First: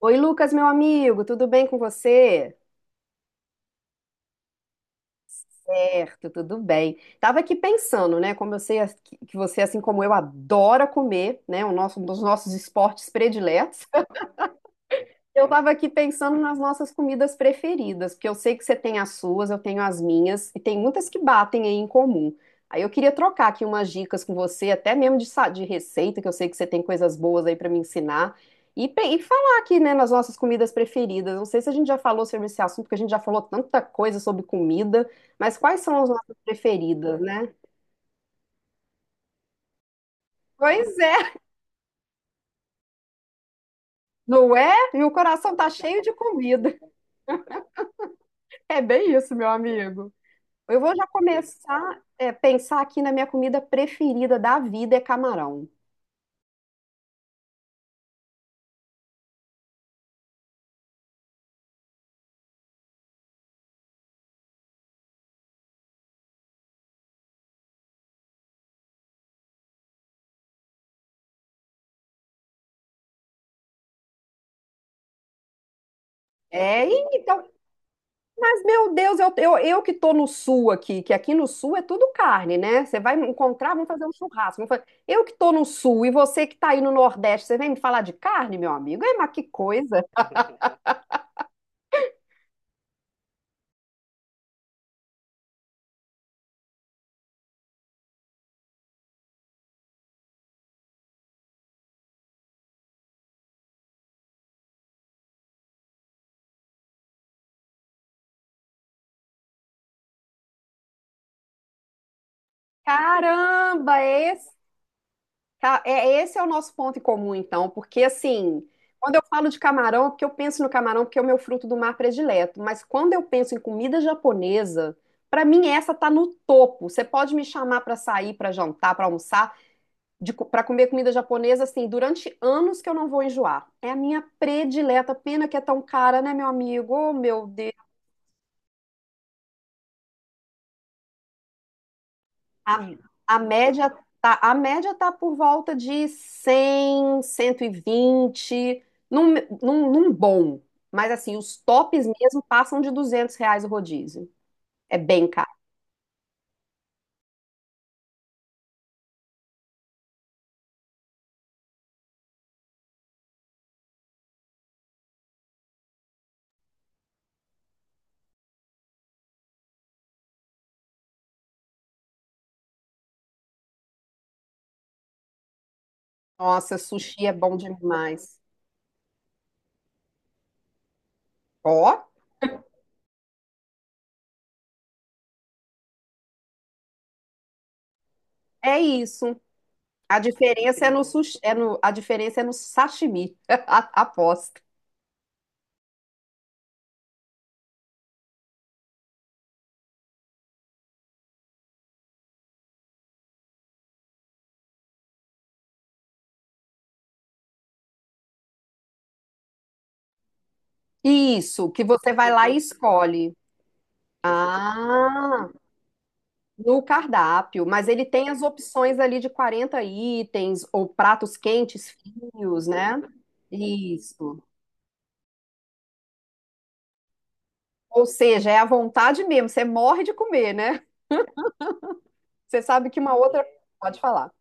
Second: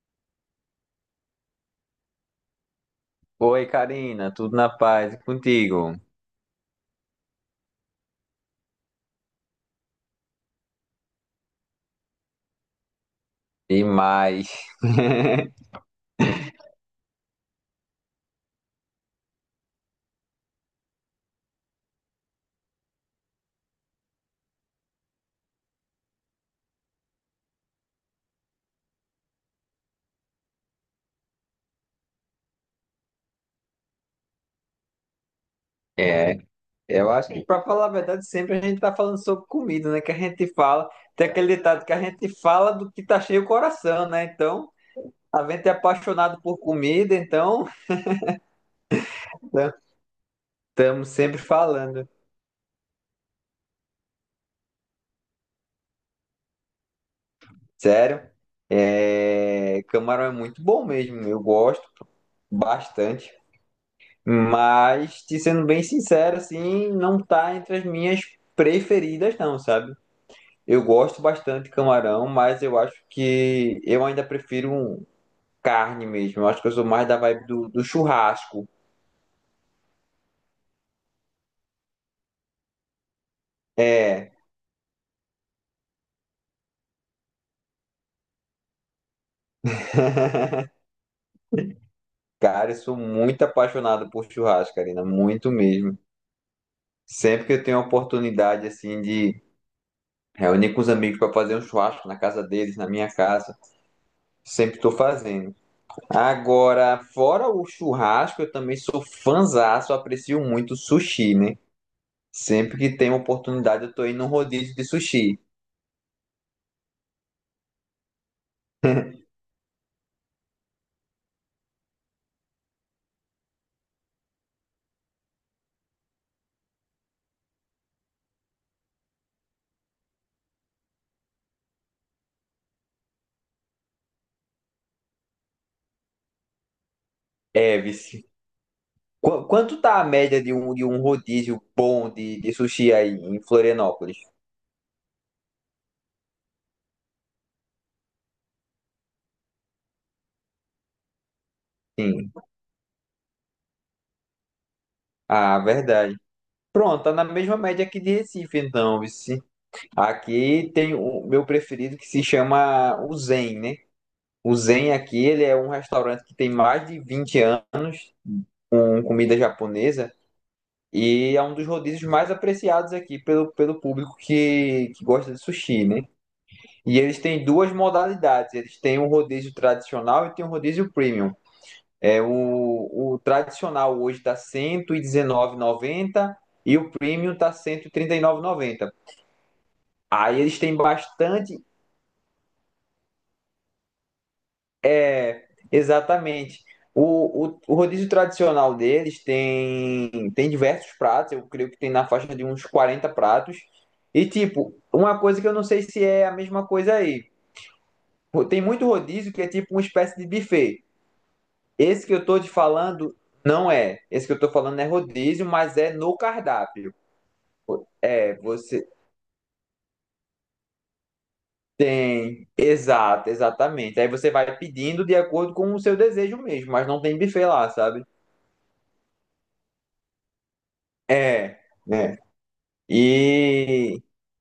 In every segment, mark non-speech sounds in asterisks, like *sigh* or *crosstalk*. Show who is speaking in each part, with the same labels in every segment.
Speaker 1: Oi, Lucas, meu amigo, tudo bem com você?
Speaker 2: Oi, Karina, tudo na paz e contigo?
Speaker 1: Certo, tudo bem. Tava aqui pensando, né? Como eu sei que você, assim como eu, adora comer, né? O nosso, um dos nossos esportes prediletos.
Speaker 2: E mais.
Speaker 1: Eu
Speaker 2: *laughs*
Speaker 1: estava aqui pensando nas nossas comidas preferidas, porque eu sei que você tem as suas, eu tenho as minhas, e tem muitas que batem aí em comum. Aí eu queria trocar aqui umas dicas com você, até mesmo de receita, que eu sei que você tem coisas boas aí para me ensinar, e, e falar aqui, né, nas nossas comidas preferidas. Não sei se a gente já falou sobre esse assunto, porque a gente já falou tanta coisa sobre comida, mas quais são as nossas
Speaker 2: É, eu
Speaker 1: preferidas,
Speaker 2: acho que,
Speaker 1: né?
Speaker 2: pra falar a verdade, sempre a gente tá falando sobre comida, né? Que a gente fala,
Speaker 1: Pois
Speaker 2: tem
Speaker 1: é,
Speaker 2: aquele ditado que a gente fala do que tá cheio o coração, né?
Speaker 1: não
Speaker 2: Então,
Speaker 1: é? Meu
Speaker 2: a
Speaker 1: coração
Speaker 2: gente
Speaker 1: tá
Speaker 2: é
Speaker 1: cheio de
Speaker 2: apaixonado por
Speaker 1: comida. *laughs*
Speaker 2: comida, então
Speaker 1: É bem isso, meu
Speaker 2: *laughs*
Speaker 1: amigo. Eu vou já
Speaker 2: estamos sempre
Speaker 1: começar
Speaker 2: falando.
Speaker 1: a pensar aqui na minha comida preferida da vida é camarão.
Speaker 2: Sério, camarão é muito bom mesmo, eu gosto bastante, mas, te sendo bem sincero, assim, não tá entre as minhas preferidas, não, sabe? Eu gosto bastante de camarão, mas eu acho que eu ainda prefiro um carne mesmo. Eu acho que eu sou
Speaker 1: É,
Speaker 2: mais
Speaker 1: e
Speaker 2: da
Speaker 1: então,
Speaker 2: vibe do
Speaker 1: mas
Speaker 2: churrasco.
Speaker 1: meu Deus, eu que tô no sul aqui, que aqui no sul é tudo carne, né? Você vai me encontrar, vamos fazer um
Speaker 2: É,
Speaker 1: churrasco. Eu que tô no sul e você que tá aí no Nordeste, você vem me falar de carne, meu amigo? É, mas que coisa!
Speaker 2: *laughs* cara, eu sou muito apaixonado por churrasco, Karina, muito mesmo. Sempre que eu tenho a oportunidade assim de reunir com os amigos para fazer um churrasco na casa deles, na minha casa, sempre estou fazendo. Agora, fora o churrasco, eu também sou fãzaço, aprecio muito sushi, né? Sempre que tem uma oportunidade, eu
Speaker 1: Caramba,
Speaker 2: tô indo num
Speaker 1: é.
Speaker 2: rodízio de sushi.
Speaker 1: Tá, é, esse é o nosso ponto em comum, então, porque assim,
Speaker 2: *laughs*
Speaker 1: quando eu falo de camarão, é porque eu penso no camarão, porque é o meu fruto do mar predileto, mas quando eu penso em comida japonesa, pra mim essa tá no topo. Você pode me chamar pra sair, pra jantar, pra almoçar, pra comer comida japonesa, assim, durante anos que eu não vou enjoar. É a minha predileta, pena que é tão cara, né, meu amigo? Oh, meu Deus.
Speaker 2: É, vice. Quanto tá a média de um rodízio bom de
Speaker 1: A,
Speaker 2: sushi aí
Speaker 1: a
Speaker 2: em
Speaker 1: média
Speaker 2: Florianópolis?
Speaker 1: tá, a média tá por volta de 100, 120 num, num bom. Mas assim, os tops
Speaker 2: Sim.
Speaker 1: mesmo passam de R$ 200 o rodízio. É bem caro.
Speaker 2: Ah, verdade. Pronto, tá na mesma média aqui de Recife, então, vice. Aqui tem o meu preferido que se chama o Zen, né? O Zen aqui, ele é um restaurante que tem mais de 20 anos com comida japonesa e é um dos rodízios mais apreciados aqui pelo público que gosta de sushi, né?
Speaker 1: Nossa,
Speaker 2: E eles
Speaker 1: sushi é
Speaker 2: têm
Speaker 1: bom
Speaker 2: duas
Speaker 1: demais.
Speaker 2: modalidades. Eles têm um rodízio tradicional e tem um rodízio premium.
Speaker 1: Ó,
Speaker 2: É o tradicional hoje está R$ 119,90 e o premium está R$ cento e trinta e nove e
Speaker 1: é
Speaker 2: noventa.
Speaker 1: isso.
Speaker 2: Aí eles têm bastante,
Speaker 1: A diferença é no sashimi. *laughs* Aposto.
Speaker 2: é, exatamente. O rodízio tradicional deles tem diversos pratos. Eu creio que tem na faixa de uns 40 pratos. E tipo, uma coisa que eu não sei se é a mesma coisa aí. Tem muito rodízio que é tipo uma espécie de buffet.
Speaker 1: Isso, que
Speaker 2: Esse
Speaker 1: você
Speaker 2: que eu
Speaker 1: vai
Speaker 2: tô te
Speaker 1: lá e
Speaker 2: falando
Speaker 1: escolhe.
Speaker 2: não é. Esse que eu tô falando é rodízio,
Speaker 1: Ah,
Speaker 2: mas é no
Speaker 1: no
Speaker 2: cardápio.
Speaker 1: cardápio, mas ele tem
Speaker 2: É,
Speaker 1: as
Speaker 2: você
Speaker 1: opções ali de 40 itens, ou pratos quentes,
Speaker 2: tem.
Speaker 1: frios, né?
Speaker 2: Exato, exatamente. Aí você
Speaker 1: Isso.
Speaker 2: vai pedindo de acordo com o seu desejo mesmo, mas não tem buffet lá, sabe?
Speaker 1: Ou seja, é à vontade mesmo, você morre de comer, né?
Speaker 2: É, né?
Speaker 1: Você sabe que uma outra. Pode
Speaker 2: E.
Speaker 1: falar.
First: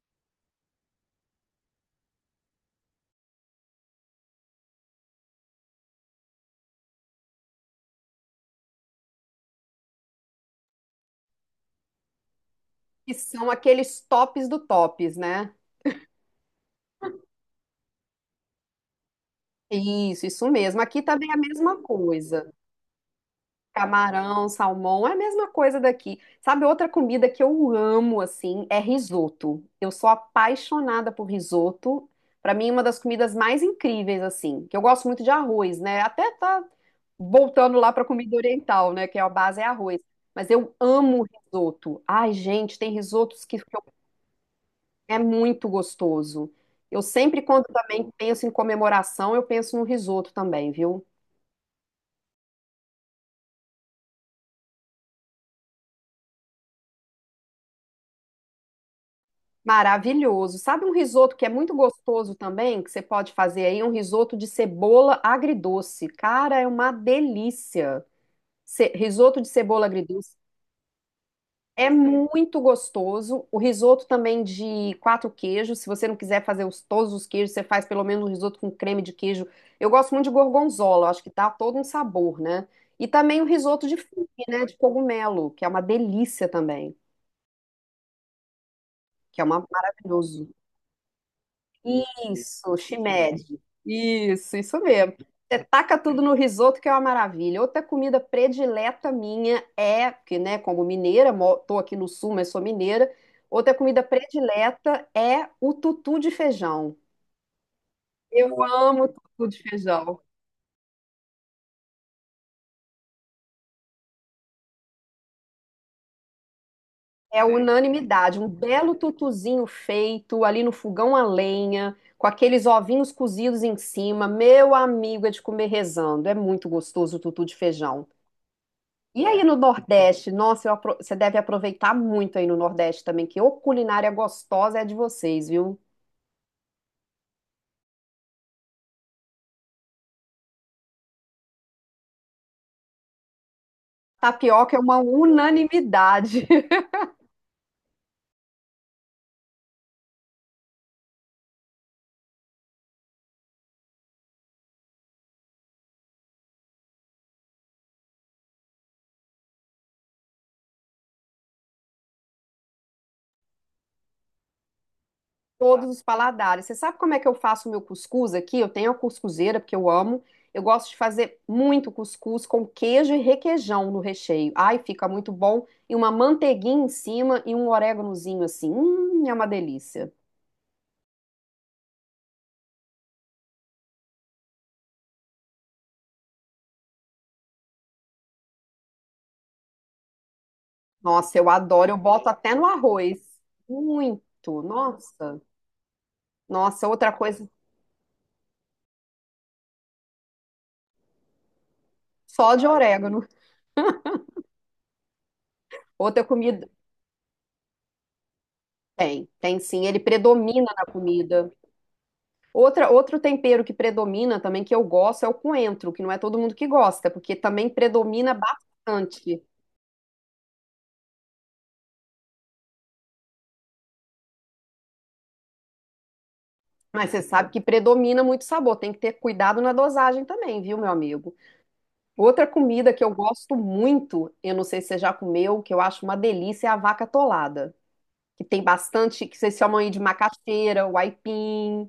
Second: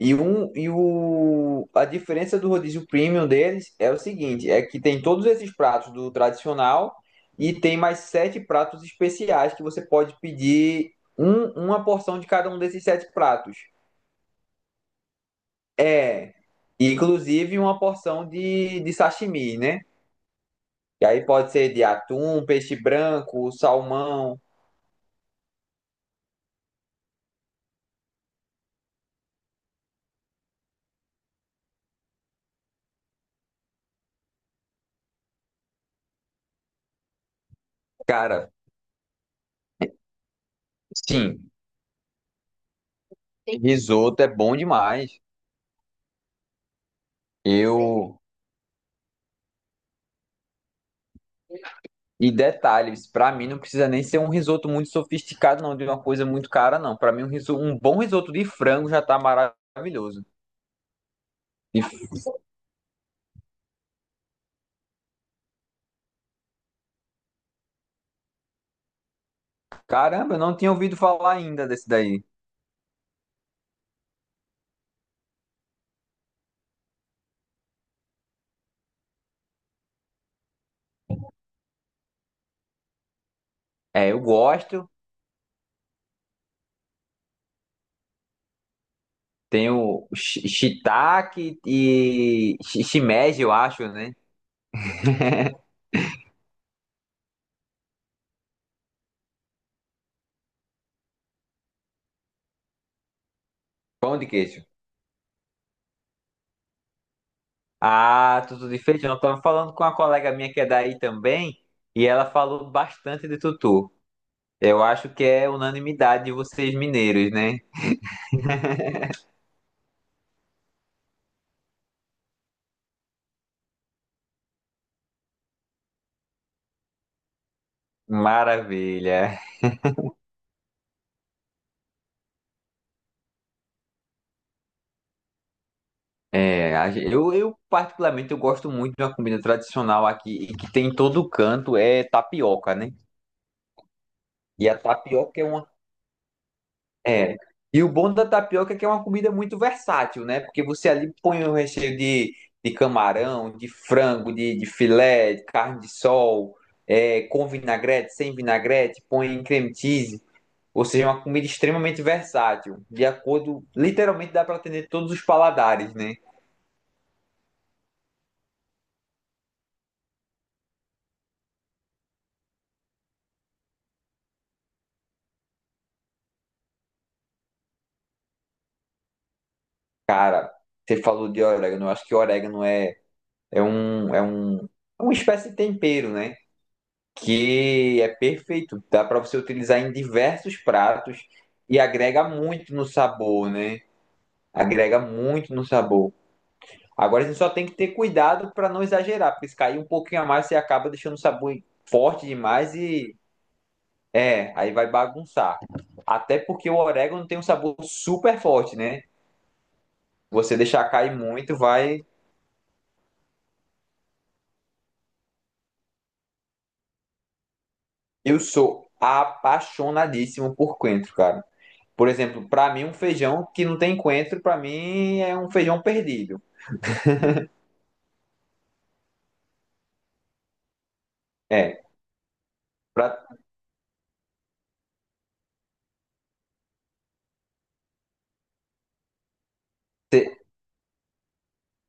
Speaker 2: E, um, e o, a diferença do rodízio premium deles é o seguinte: é que tem todos esses pratos do tradicional e tem mais 7 pratos especiais que você pode pedir uma porção de cada um desses sete
Speaker 1: Que são
Speaker 2: pratos.
Speaker 1: aqueles tops do tops, né?
Speaker 2: É, inclusive uma porção de sashimi, né?
Speaker 1: Isso mesmo. Aqui
Speaker 2: E aí
Speaker 1: também é a
Speaker 2: pode ser
Speaker 1: mesma
Speaker 2: de atum,
Speaker 1: coisa.
Speaker 2: peixe branco, salmão.
Speaker 1: Camarão, salmão, é a mesma coisa daqui. Sabe, outra comida que eu amo, assim, é risoto. Eu sou apaixonada por risoto. Pra mim, é uma das comidas mais incríveis, assim, que eu gosto muito de arroz, né? Até tá voltando lá pra comida
Speaker 2: Cara,
Speaker 1: oriental, né? Que é a base é arroz. Mas eu amo
Speaker 2: sim,
Speaker 1: risoto. Ai, gente, tem risotos que eu-
Speaker 2: risoto é bom
Speaker 1: é
Speaker 2: demais.
Speaker 1: muito gostoso. Eu sempre, quando também
Speaker 2: Eu.
Speaker 1: penso em comemoração, eu penso no risoto também, viu?
Speaker 2: E detalhes, pra mim não precisa nem ser um risoto muito sofisticado, não, de uma coisa muito cara, não. Pra mim, um, um bom risoto de frango já tá maravilhoso.
Speaker 1: Maravilhoso. Sabe um risoto que é muito
Speaker 2: E,
Speaker 1: gostoso também, que você pode fazer aí? Um risoto de cebola agridoce. Cara, é uma delícia. Risoto de cebola
Speaker 2: caramba,
Speaker 1: agridoce
Speaker 2: eu não tinha ouvido falar ainda desse
Speaker 1: é
Speaker 2: daí.
Speaker 1: muito gostoso. O risoto também de quatro queijos. Se você não quiser fazer todos os queijos, você faz pelo menos um risoto com creme de queijo. Eu gosto muito de gorgonzola, eu acho que dá todo um sabor, né? E também o risoto de
Speaker 2: É, eu
Speaker 1: figue, né? De
Speaker 2: gosto.
Speaker 1: cogumelo, que é uma delícia também, que é uma
Speaker 2: Tem o
Speaker 1: maravilhoso.
Speaker 2: shiitake e
Speaker 1: Isso,
Speaker 2: shimeji, eu
Speaker 1: shimeji.
Speaker 2: acho, né?
Speaker 1: Isso mesmo. Uhum. Você taca tudo no risoto, que é uma maravilha. Outra comida predileta minha é, porque, né, como mineira, tô aqui no sul, mas sou mineira. Outra comida
Speaker 2: Pão de queijo.
Speaker 1: predileta é o tutu de feijão.
Speaker 2: Ah,
Speaker 1: Eu
Speaker 2: tutu de
Speaker 1: amo
Speaker 2: feijão. Estava
Speaker 1: tutu de
Speaker 2: falando com uma
Speaker 1: feijão.
Speaker 2: colega minha que é daí também, e ela falou bastante de tutu. Eu acho que é unanimidade de vocês mineiros,
Speaker 1: É
Speaker 2: né?
Speaker 1: unanimidade, um belo tutuzinho feito ali no fogão a lenha, com aqueles ovinhos cozidos em cima. Meu amigo, é de comer rezando. É muito gostoso o tutu de feijão. E
Speaker 2: Maravilha.
Speaker 1: aí no Nordeste, nossa, eu você deve aproveitar muito aí no Nordeste também, que ô culinária gostosa é a de vocês, viu?
Speaker 2: É, eu particularmente eu gosto muito de uma comida tradicional aqui e que tem em todo canto é tapioca, né? E
Speaker 1: Tapioca
Speaker 2: a
Speaker 1: é uma
Speaker 2: tapioca é uma
Speaker 1: unanimidade, *laughs*
Speaker 2: É. E o bom da tapioca é que é uma comida muito versátil, né? Porque você ali põe um recheio de camarão, de frango, de filé, de carne de sol, é, com vinagrete, sem vinagrete, põe creme cheese. Ou seja, é uma comida extremamente versátil, de acordo, literalmente dá para atender todos os
Speaker 1: todos
Speaker 2: paladares,
Speaker 1: os
Speaker 2: né?
Speaker 1: paladares. Você sabe como é que eu faço o meu cuscuz aqui? Eu tenho a cuscuzeira, porque eu amo. Eu gosto de fazer muito cuscuz com queijo e requeijão no recheio. Ai, fica muito bom. E uma manteiguinha em cima e um oréganozinho assim. É uma delícia.
Speaker 2: Cara, você falou de orégano, eu acho que orégano é um, é um, é uma espécie de tempero, né? Que é perfeito. Dá para você utilizar em diversos pratos
Speaker 1: Nossa, eu
Speaker 2: e
Speaker 1: adoro. Eu
Speaker 2: agrega
Speaker 1: boto até no
Speaker 2: muito no
Speaker 1: arroz.
Speaker 2: sabor, né?
Speaker 1: Muito.
Speaker 2: Agrega
Speaker 1: Nossa.
Speaker 2: muito no sabor.
Speaker 1: Nossa, outra
Speaker 2: Agora a gente
Speaker 1: coisa.
Speaker 2: só tem que ter cuidado para não exagerar, porque se cair um pouquinho a mais, você acaba deixando o sabor forte
Speaker 1: Só de
Speaker 2: demais
Speaker 1: orégano.
Speaker 2: aí vai bagunçar.
Speaker 1: Outra
Speaker 2: Até
Speaker 1: comida.
Speaker 2: porque o orégano tem um sabor super forte, né?
Speaker 1: Tem, tem sim. Ele
Speaker 2: Você
Speaker 1: predomina na
Speaker 2: deixar cair
Speaker 1: comida.
Speaker 2: muito, vai.
Speaker 1: Outra, outro tempero que predomina também, que eu gosto, é o coentro, que não é todo mundo que gosta, porque também predomina
Speaker 2: Eu sou
Speaker 1: bastante.
Speaker 2: apaixonadíssimo por coentro, cara. Por exemplo, para mim, um feijão que não tem coentro, para mim é um feijão perdido.
Speaker 1: Mas você sabe que predomina muito sabor, tem que ter cuidado na dosagem também, viu, meu amigo?
Speaker 2: É,
Speaker 1: Outra comida que eu
Speaker 2: pra
Speaker 1: gosto muito, eu não sei se você já comeu, que eu acho uma delícia, é a vaca atolada, que tem bastante, que vocês chamam aí de
Speaker 2: ter-
Speaker 1: macaxeira, o aipim.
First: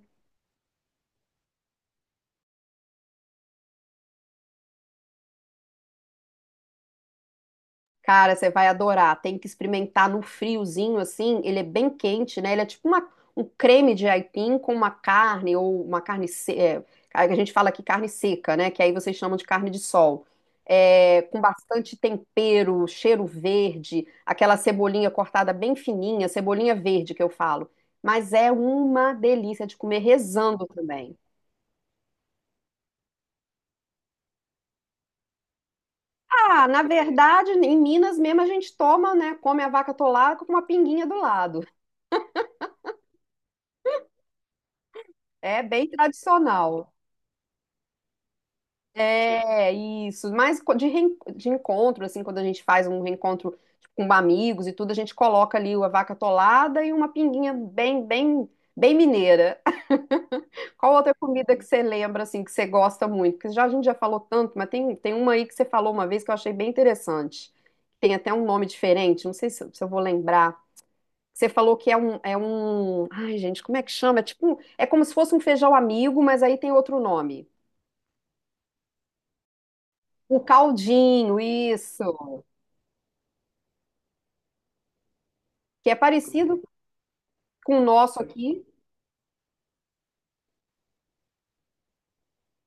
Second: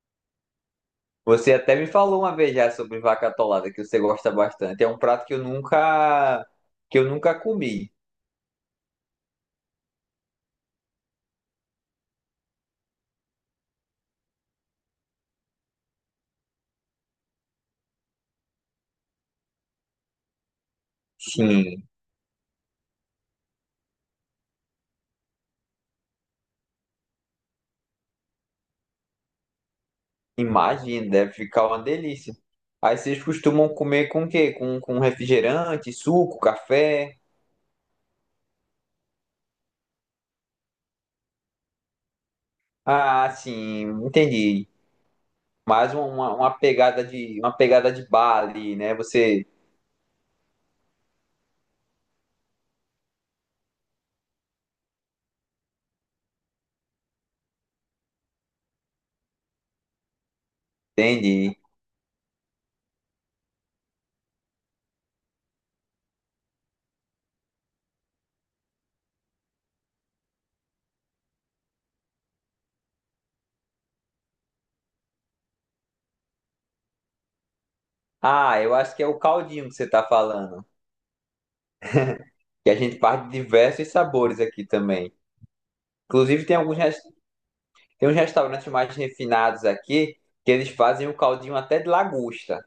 Speaker 2: Você até me falou uma vez já sobre vaca atolada, que você gosta bastante. É um prato que eu nunca comi.
Speaker 1: Cara, você vai adorar. Tem que experimentar no friozinho assim. Ele é bem quente, né? Ele é tipo um creme de aipim com uma carne ou uma carne se- é, a gente fala aqui carne seca, né? Que aí vocês chamam de carne de sol. É, com
Speaker 2: Sim,
Speaker 1: bastante tempero, cheiro verde, aquela cebolinha cortada bem fininha, cebolinha verde que eu falo. Mas é uma delícia de comer rezando
Speaker 2: imagina,
Speaker 1: também.
Speaker 2: deve ficar uma delícia. Aí vocês costumam comer com o quê? Com refrigerante, suco,
Speaker 1: Ah, na
Speaker 2: café?
Speaker 1: verdade, em Minas mesmo a gente toma, né? Come a vaca atolada com uma pinguinha do lado.
Speaker 2: Ah, sim, entendi.
Speaker 1: É bem
Speaker 2: Mais uma
Speaker 1: tradicional.
Speaker 2: pegada uma pegada de bar ali, né? Você
Speaker 1: É isso. Mas de encontro, assim, quando a gente faz um reencontro tipo, com amigos e tudo, a gente coloca ali a vaca atolada e uma pinguinha bem mineira. *laughs* Qual outra comida
Speaker 2: entende?
Speaker 1: que você lembra, assim, que você gosta muito? Porque já, a gente já falou tanto, mas tem, tem uma aí que você falou uma vez que eu achei bem interessante. Tem até um nome diferente, não sei se, eu se eu vou lembrar. Você falou que é é um. Ai, gente, como é que chama? É tipo, é como se fosse um feijão amigo, mas aí tem outro nome.
Speaker 2: Ah, eu acho que é o caldinho que você está
Speaker 1: O
Speaker 2: falando.
Speaker 1: caldinho, isso.
Speaker 2: Que a gente parte de diversos sabores aqui também.
Speaker 1: Que é
Speaker 2: Inclusive,
Speaker 1: parecido com o
Speaker 2: tem uns
Speaker 1: nosso aqui,
Speaker 2: restaurantes mais refinados aqui que eles fazem o caldinho até de lagosta.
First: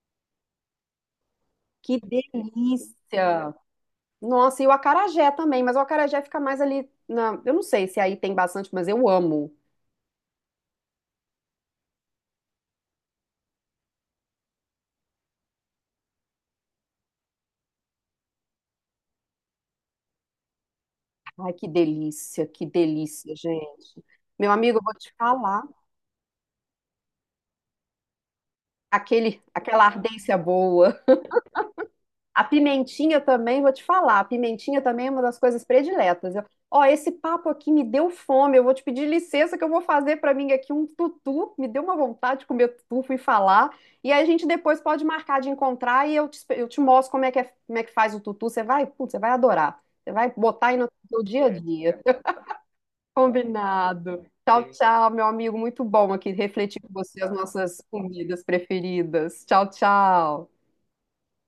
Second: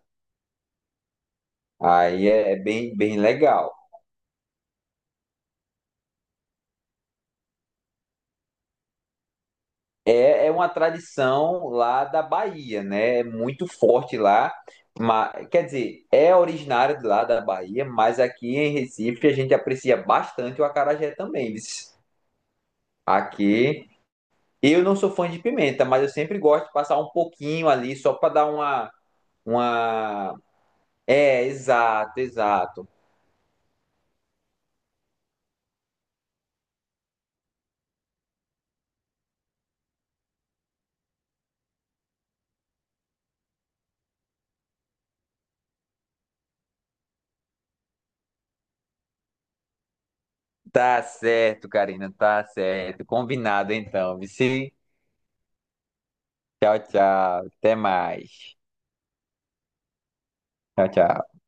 Speaker 1: que
Speaker 2: Aí é bem, bem
Speaker 1: delícia.
Speaker 2: legal.
Speaker 1: Nossa, e o acarajé também, mas o acarajé fica mais ali na, eu não sei se aí tem bastante, mas eu amo.
Speaker 2: É uma tradição lá da Bahia, né? É muito forte lá. Mas, quer dizer, é originário de lá da Bahia, mas aqui em Recife a gente aprecia bastante o acarajé
Speaker 1: Ai,
Speaker 2: também, viu?
Speaker 1: que delícia,
Speaker 2: Aqui.
Speaker 1: gente. Meu amigo, eu
Speaker 2: Eu
Speaker 1: vou
Speaker 2: não sou
Speaker 1: te
Speaker 2: fã de
Speaker 1: falar,
Speaker 2: pimenta, mas eu sempre gosto de passar um pouquinho ali só para dar uma,
Speaker 1: aquele aquela ardência
Speaker 2: uma.
Speaker 1: boa.
Speaker 2: É, exato,
Speaker 1: A
Speaker 2: exato.
Speaker 1: pimentinha também, vou te falar, a pimentinha também é uma das coisas prediletas. Eu, ó, esse papo aqui me deu fome, eu vou te pedir licença que eu vou fazer para mim aqui um tutu, me deu uma vontade de comer tutu, fui falar. E aí a gente depois pode marcar de encontrar e eu te, eu te mostro como é que, como é que faz o tutu, você vai, putz, você vai adorar. Você vai botar aí no
Speaker 2: Tá
Speaker 1: seu dia a
Speaker 2: certo,
Speaker 1: dia.
Speaker 2: Karina, tá certo. Combinado então.
Speaker 1: Combinado. Tchau,
Speaker 2: Vici,
Speaker 1: tchau, meu amigo, muito bom aqui
Speaker 2: tchau,
Speaker 1: refletir com você as
Speaker 2: tchau. Até
Speaker 1: nossas comidas
Speaker 2: mais.
Speaker 1: preferidas. Tchau, tchau.
Speaker 2: Tchau, tchau.